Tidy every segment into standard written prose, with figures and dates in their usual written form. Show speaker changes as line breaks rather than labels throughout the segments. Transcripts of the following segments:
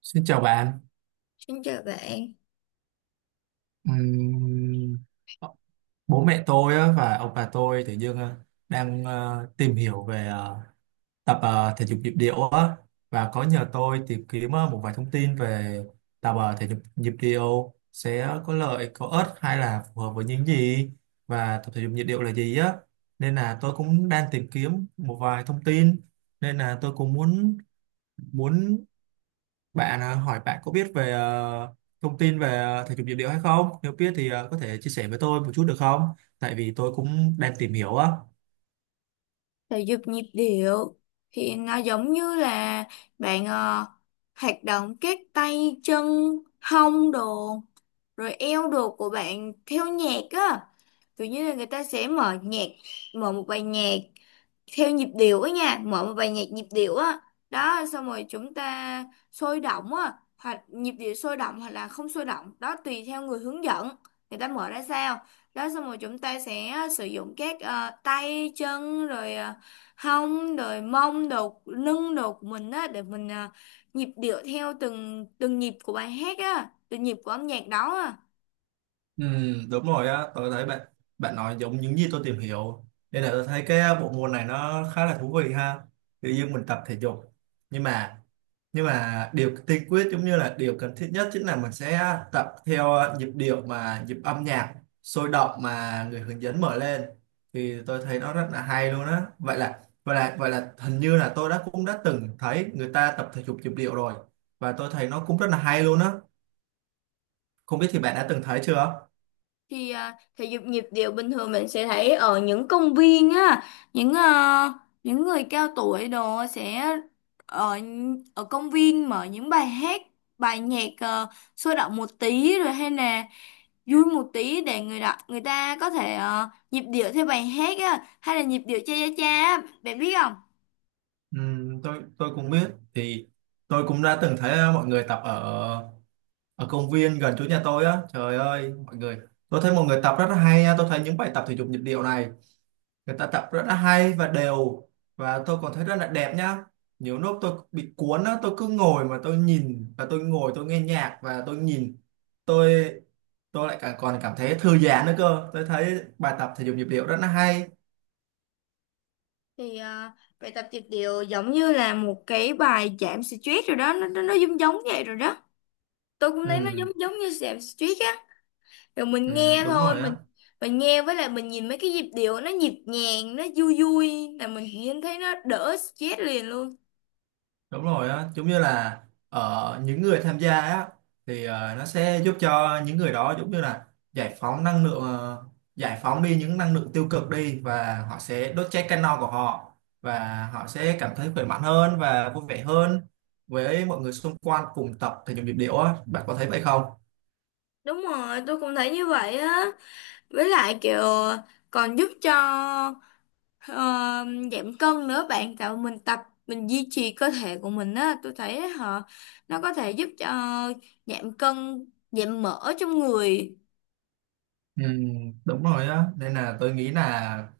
Xin chào bạn.
Xin chào bạn.
Ừm, ờ, Bố mẹ tôi á, và ông bà tôi tự dưng đang tìm hiểu về tập thể dục nhịp điệu á, và có nhờ tôi tìm kiếm một vài thông tin về tập thể dục nhịp điệu sẽ có lợi, có ích hay là phù hợp với những gì, và tập thể dục nhịp điệu là gì á. Nên là tôi cũng đang tìm kiếm một vài thông tin, nên là tôi cũng muốn muốn hỏi bạn có biết về thông tin về thể dục nhịp điệu hay không? Nếu biết thì có thể chia sẻ với tôi một chút được không? Tại vì tôi cũng đang tìm hiểu á.
Thể dục nhịp điệu thì nó giống như là bạn hoạt động các tay chân hông đồ rồi eo đồ của bạn theo nhạc á, kiểu như là người ta sẽ mở nhạc, mở một bài nhạc theo nhịp điệu á nha, mở một bài nhạc nhịp điệu á. Đó, xong rồi chúng ta sôi động á, hoặc nhịp điệu sôi động hoặc là không sôi động đó, tùy theo người hướng dẫn người ta mở ra sao. Đó, xong rồi chúng ta sẽ sử dụng các tay chân rồi hông rồi mông đồ lưng đồ của mình á, để mình nhịp điệu theo từng từng nhịp của bài hát á, từng nhịp của âm nhạc đó á.
Ừ, đúng rồi á, tôi thấy bạn bạn nói giống những gì tôi tìm hiểu, nên là tôi thấy cái bộ môn này nó khá là thú vị ha. Tự nhiên mình tập thể dục, nhưng mà điều tiên quyết giống như là điều cần thiết nhất chính là mình sẽ tập theo nhịp điệu mà nhịp âm nhạc sôi động mà người hướng dẫn mở lên, thì tôi thấy nó rất là hay luôn á. Vậy là hình như là tôi đã cũng đã từng thấy người ta tập thể dục nhịp điệu rồi, và tôi thấy nó cũng rất là hay luôn á. Không biết thì bạn đã từng thấy chưa?
Thì thể dục nhịp điệu bình thường mình sẽ thấy ở những công viên á, những những người cao tuổi đồ sẽ ở ở công viên mở những bài hát, bài nhạc sôi động một tí rồi hay là vui một tí để người đọc người ta có thể nhịp điệu theo bài hát á, hay là nhịp điệu cha cha cha á, bạn biết không.
Ừ, tôi cũng biết thì tôi cũng đã từng thấy mọi người tập ở ở công viên gần chỗ nhà tôi á. Trời ơi mọi người, tôi thấy mọi người tập rất là hay nha, tôi thấy những bài tập thể dục nhịp điệu này người ta tập rất là hay và đều, và tôi còn thấy rất là đẹp nhá. Nhiều lúc tôi bị cuốn á, tôi cứ ngồi mà tôi nhìn, và tôi ngồi tôi nghe nhạc và tôi nhìn, tôi tôi lại cả, còn cảm thấy thư giãn nữa cơ, tôi thấy bài tập thể dục nhịp điệu rất là hay.
Thì bài tập nhịp điệu giống như là một cái bài giảm stress rồi đó, nó giống giống vậy rồi đó. Tôi cũng thấy nó giống
Ừ,
giống như giảm stress á. Rồi
ừ,
mình nghe
đúng
thôi,
rồi
mình
á.
mình nghe với lại mình nhìn mấy cái nhịp điệu nó nhịp nhàng, nó vui vui là mình nhìn thấy nó đỡ stress liền luôn.
Đúng rồi á, giống như là ở những người tham gia á thì nó sẽ giúp cho những người đó giống như là giải phóng năng lượng, giải phóng đi những năng lượng tiêu cực đi, và họ sẽ đốt cháy cano của họ, và họ sẽ cảm thấy khỏe mạnh hơn và vui vẻ hơn với mọi người xung quanh cùng tập thể dục nhịp điệu á, bạn có thấy vậy không?
Đúng rồi, tôi cũng thấy như vậy á. Với lại kiểu còn giúp cho ờ, giảm cân nữa bạn, tạo mình tập, mình duy trì cơ thể của mình á. Tôi thấy họ, nó có thể giúp cho giảm cân, giảm mỡ trong người.
Ừ, đúng rồi á, nên là tôi nghĩ là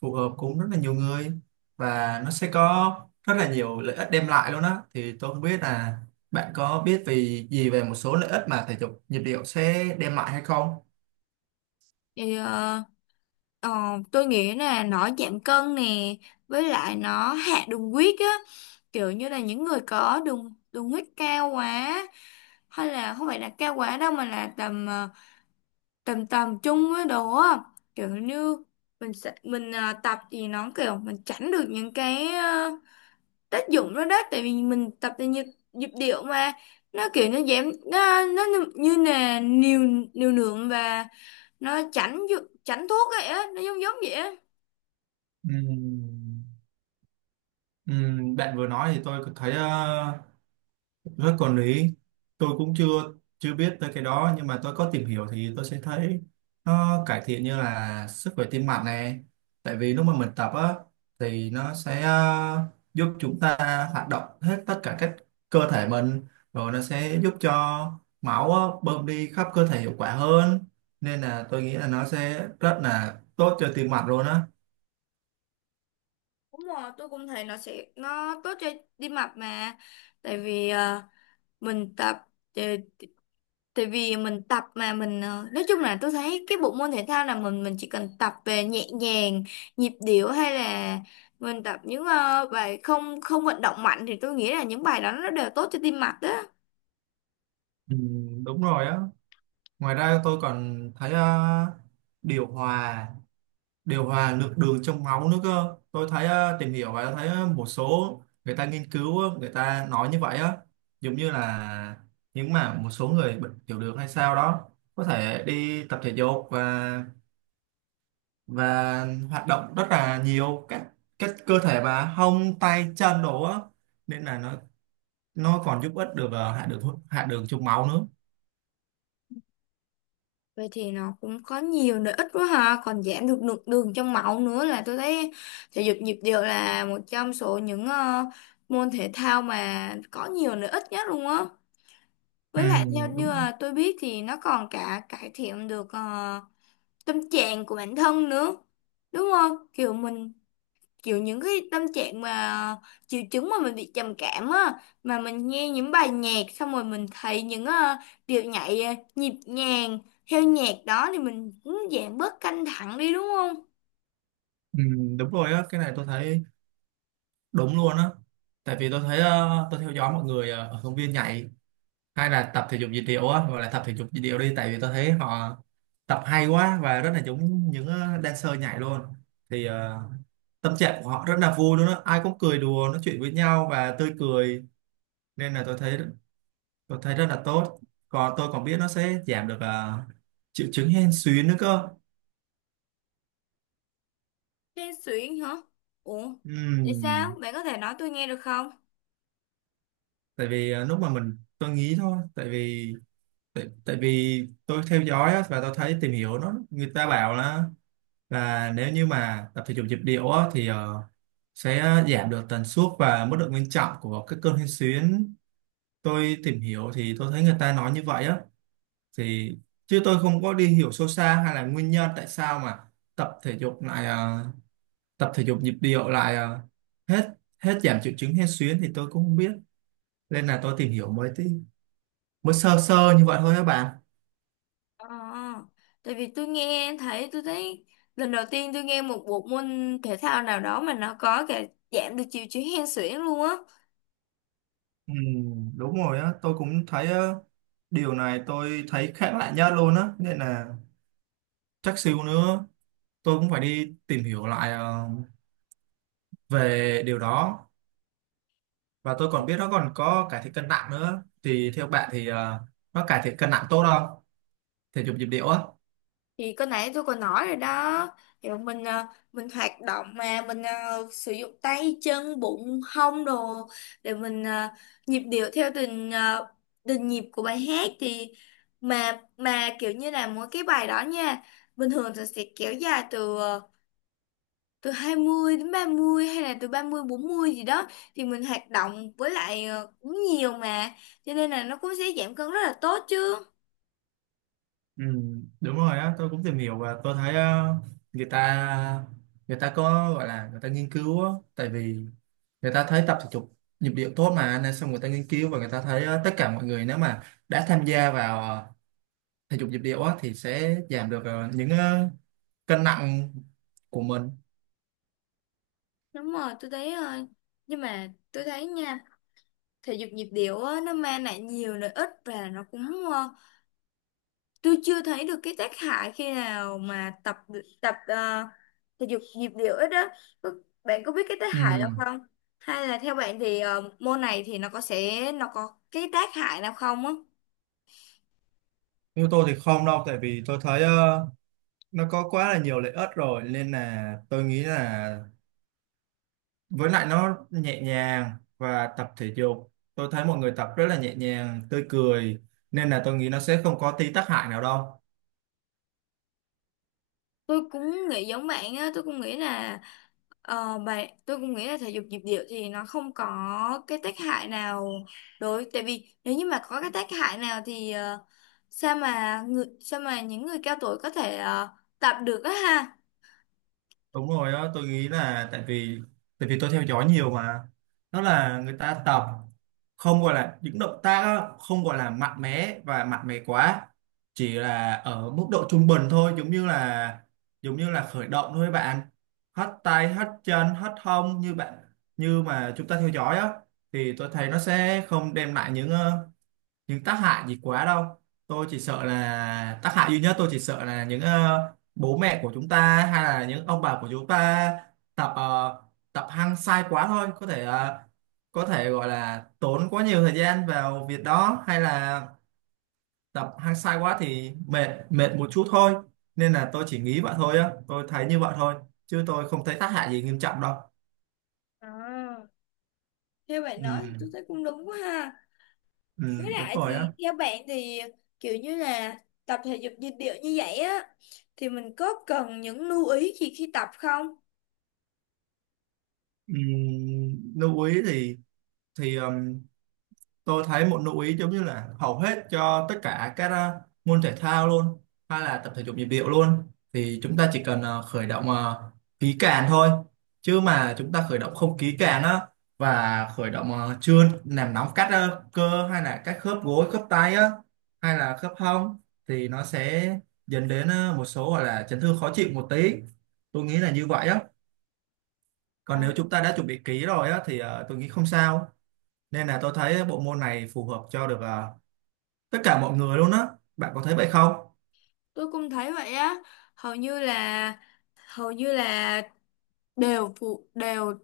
phù hợp cũng rất là nhiều người, và nó sẽ có rất là nhiều lợi ích đem lại luôn á, thì tôi không biết là bạn có biết về gì về một số lợi ích mà thể dục nhịp điệu sẽ đem lại hay không?
Thì Ờ, tôi nghĩ là nó giảm cân nè, với lại nó hạ đường huyết á. Kiểu như là những người có đường đường huyết cao quá, hay là không phải là cao quá đâu mà là tầm tầm tầm trung với đồ á, kiểu như mình sẽ mình tập thì nó kiểu mình tránh được những cái tác dụng đó đó, tại vì mình tập thì nhịp điệu mà, nó kiểu nó giảm nó như như là liều, liều lượng và nó tránh tránh thuốc vậy á, nó giống giống vậy á.
Ừm, Bạn vừa nói thì tôi có thấy. Đó, còn lý, tôi cũng chưa chưa biết tới cái đó, nhưng mà tôi có tìm hiểu thì tôi sẽ thấy nó cải thiện như là sức khỏe tim mạch này. Tại vì lúc mà mình tập á, thì nó sẽ giúp chúng ta hoạt động hết tất cả các cơ thể mình, rồi nó sẽ giúp cho máu á, bơm đi khắp cơ thể hiệu quả hơn, nên là tôi nghĩ là nó sẽ rất là tốt cho tim mạch luôn á.
Đúng rồi, tôi cũng thấy nó sẽ nó tốt cho tim mạch mà. Tại vì mình tập, tại tại vì mình tập mà mình nói chung là tôi thấy cái bộ môn thể thao là mình chỉ cần tập về nhẹ nhàng, nhịp điệu, hay là mình tập những bài không không vận động mạnh thì tôi nghĩ là những bài đó nó đều tốt cho tim mạch đó.
Ừ, đúng rồi á. Ngoài ra tôi còn thấy điều hòa điều hòa lượng đường trong máu nữa cơ, tôi thấy tìm hiểu và thấy một số người ta nghiên cứu, người ta nói như vậy á. Giống như là những mà một số người bệnh tiểu đường hay sao đó có thể đi tập thể dục, và hoạt động rất là nhiều các cơ thể mà hông tay chân đồ á, nên là nó còn giúp ích được hạ đường trong máu nữa.
Vậy thì nó cũng có nhiều lợi ích quá ha, còn giảm được lượng đường trong máu nữa, là tôi thấy thể dục nhịp điệu là một trong số những môn thể thao mà có nhiều lợi ích nhất luôn á.
Ừ,
Với lại theo như
đúng.
là tôi biết thì nó còn cả cải thiện được tâm trạng của bản thân nữa. Đúng không? Kiểu mình, kiểu những cái tâm trạng mà triệu chứng mà mình bị trầm cảm á, mà mình nghe những bài nhạc xong rồi mình thấy những điệu nhảy nhịp nhàng theo nhạc đó thì mình cũng giảm bớt căng thẳng đi, đúng không?
Ừ, đúng rồi á, cái này tôi thấy đúng luôn á. Tại vì tôi thấy tôi theo dõi mọi người ở công viên nhảy hay là tập thể dục dị điệu á, gọi là tập thể dục dị điệu đi, tại vì tôi thấy họ tập hay quá và rất là giống những dancer nhảy luôn. Thì tâm trạng của họ rất là vui luôn á, ai cũng cười đùa nói chuyện với nhau và tươi cười, nên là tôi thấy rất là tốt. Còn tôi còn biết nó sẽ giảm được triệu chứng hen suyễn nữa cơ.
Hên xuyễn hả? Ủa? Tại sao?
Ừm.
Bạn có thể nói tôi nghe được không?
Tại vì lúc mà mình, tôi nghĩ thôi, tại vì tại vì tôi theo dõi á, và tôi thấy tìm hiểu nó, người ta bảo là và nếu như mà tập thể dục nhịp điệu á, thì sẽ giảm được tần suất và mức độ nghiêm trọng của các cơn hen suyễn. Tôi tìm hiểu thì tôi thấy người ta nói như vậy á. Thì chứ tôi không có đi hiểu sâu xa hay là nguyên nhân tại sao mà tập thể dục lại tập thể dục nhịp điệu lại hết hết giảm triệu chứng hen suyễn thì tôi cũng không biết. Nên là tôi tìm hiểu mới tí, mới sơ sơ như vậy thôi các bạn.
Ờ, tại vì tôi nghe thấy tôi thấy lần đầu tiên tôi nghe một bộ môn thể thao nào đó mà nó có cả giảm được triệu chứng hen suyễn luôn á.
Ừ, đúng rồi á, tôi cũng thấy điều này tôi thấy khác lạ nhất luôn á, nên là chắc xíu nữa tôi cũng phải đi tìm hiểu lại về điều đó. Và tôi còn biết nó còn có cải thiện cân nặng nữa, thì theo bạn thì nó cải thiện cân nặng tốt không, thể dục nhịp điệu á?
Thì cái nãy tôi còn nói rồi đó, thì bọn mình mình hoạt động mà mình sử dụng tay chân bụng hông đồ để mình nhịp điệu theo từng từng nhịp của bài hát, thì mà kiểu như là mỗi cái bài đó nha, bình thường thì sẽ kéo dài từ từ 20 đến 30, hay là từ 30 40 gì đó, thì mình hoạt động với lại cũng nhiều mà, cho nên là nó cũng sẽ giảm cân rất là tốt chứ.
Ừ, đúng rồi á, tôi cũng tìm hiểu và tôi thấy người ta người ta có gọi là người ta nghiên cứu á, tại vì người ta thấy tập thể dục nhịp điệu tốt mà, nên xong người ta nghiên cứu và người ta thấy tất cả mọi người nếu mà đã tham gia vào thể dục nhịp điệu á thì sẽ giảm được những cân nặng của mình.
Đúng rồi, tôi thấy nhưng mà tôi thấy nha, thể dục nhịp điệu á, nó mang lại nhiều lợi ích và nó cũng ờ, tôi chưa thấy được cái tác hại khi nào mà tập tập thể dục nhịp điệu ít á. Có- Bạn có biết cái tác hại
Ừ.
nào không, hay là theo bạn thì môn này thì nó có cái tác hại nào không á?
Như tôi thì không đâu, tại vì tôi thấy nó có quá là nhiều lợi ích rồi, nên là tôi nghĩ là với lại nó nhẹ nhàng và tập thể dục. Tôi thấy mọi người tập rất là nhẹ nhàng, tươi cười, nên là tôi nghĩ nó sẽ không có tí tác hại nào đâu.
Tôi cũng nghĩ giống bạn á, tôi cũng nghĩ là ờ, bạn tôi cũng nghĩ là thể dục nhịp điệu thì nó không có cái tác hại nào, đối tại vì nếu như mà có cái tác hại nào thì sao mà những người cao tuổi có thể tập được á ha.
Đúng rồi đó, tôi nghĩ là tại vì tôi theo dõi nhiều mà, nó là người ta tập không gọi là những động tác á, không gọi là mạnh mẽ và mạnh mẽ quá, chỉ là ở mức độ trung bình thôi, giống như là khởi động thôi bạn, hất tay hất chân hất hông như bạn như mà chúng ta theo dõi á, thì tôi thấy nó sẽ không đem lại những tác hại gì quá đâu. Tôi chỉ sợ là tác hại duy nhất, tôi chỉ sợ là những bố mẹ của chúng ta hay là những ông bà của chúng ta tập tập hăng sai quá thôi, có thể có thể gọi là tốn quá nhiều thời gian vào việc đó, hay là tập hăng sai quá thì mệt mệt một chút thôi. Nên là tôi chỉ nghĩ vậy thôi á, tôi thấy như vậy thôi, chứ tôi không thấy tác hại gì nghiêm trọng đâu.
À, theo bạn
Ừ,
nói thì tôi thấy cũng đúng quá ha.
ừ,
Với
đúng
lại
rồi á.
thì theo bạn thì kiểu như là tập thể dục nhịp điệu như vậy á, thì mình có cần những lưu ý gì khi tập không?
Ừ, lưu ý thì thì ừm, tôi thấy một lưu ý giống như là hầu hết cho tất cả các môn thể thao luôn, hay là tập thể dục nhịp điệu luôn, thì chúng ta chỉ cần khởi động kỹ càng thôi. Chứ mà chúng ta khởi động không kỹ càng á, và khởi động chưa làm nóng các cơ hay là các khớp gối khớp tay á, hay là khớp hông, thì nó sẽ dẫn đến một số gọi là chấn thương khó chịu một tí, tôi nghĩ là như vậy á. Còn
À,
nếu chúng ta đã chuẩn bị kỹ rồi á thì tôi nghĩ không sao. Nên là tôi thấy bộ môn này phù hợp cho được à, tất cả mọi người luôn á, bạn có thấy vậy không?
tôi cũng thấy vậy á. hầu như là Hầu như là đều đều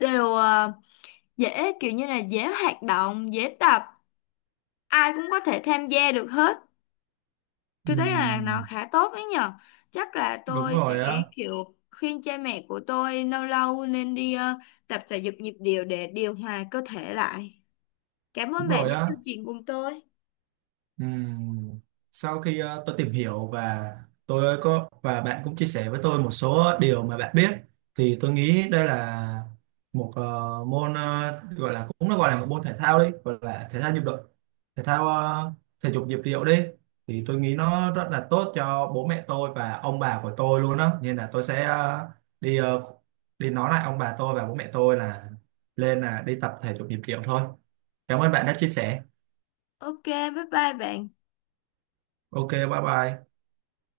đều ờ, dễ, kiểu như là dễ hoạt động dễ tập, ai cũng có thể tham gia được hết. Tôi thấy là nó
Ừm,
khá tốt đấy nhở. Chắc là
đúng
tôi sẽ
rồi á,
kiểu khuyên cha mẹ của tôi lâu lâu nên đi tập thể dục nhịp điệu để điều hòa cơ thể lại. Cảm ơn
đúng
bạn
rồi
đã
á.
chương trình cùng tôi.
Ừm, Sau khi tôi tìm hiểu, và tôi có và bạn cũng chia sẻ với tôi một số điều mà bạn biết, thì tôi nghĩ đây là một môn gọi là, cũng nó gọi là một môn thể thao đi, gọi là thể thao nhịp độ, thể thao thể dục nhịp điệu đi, thì tôi nghĩ nó rất là tốt cho bố mẹ tôi và ông bà của tôi luôn đó, nên là tôi sẽ đi đi nói lại ông bà tôi và bố mẹ tôi là lên là đi tập thể dục nhịp điệu thôi. Cảm ơn bạn đã chia sẻ.
OK, bye bye bạn.
OK bye bye.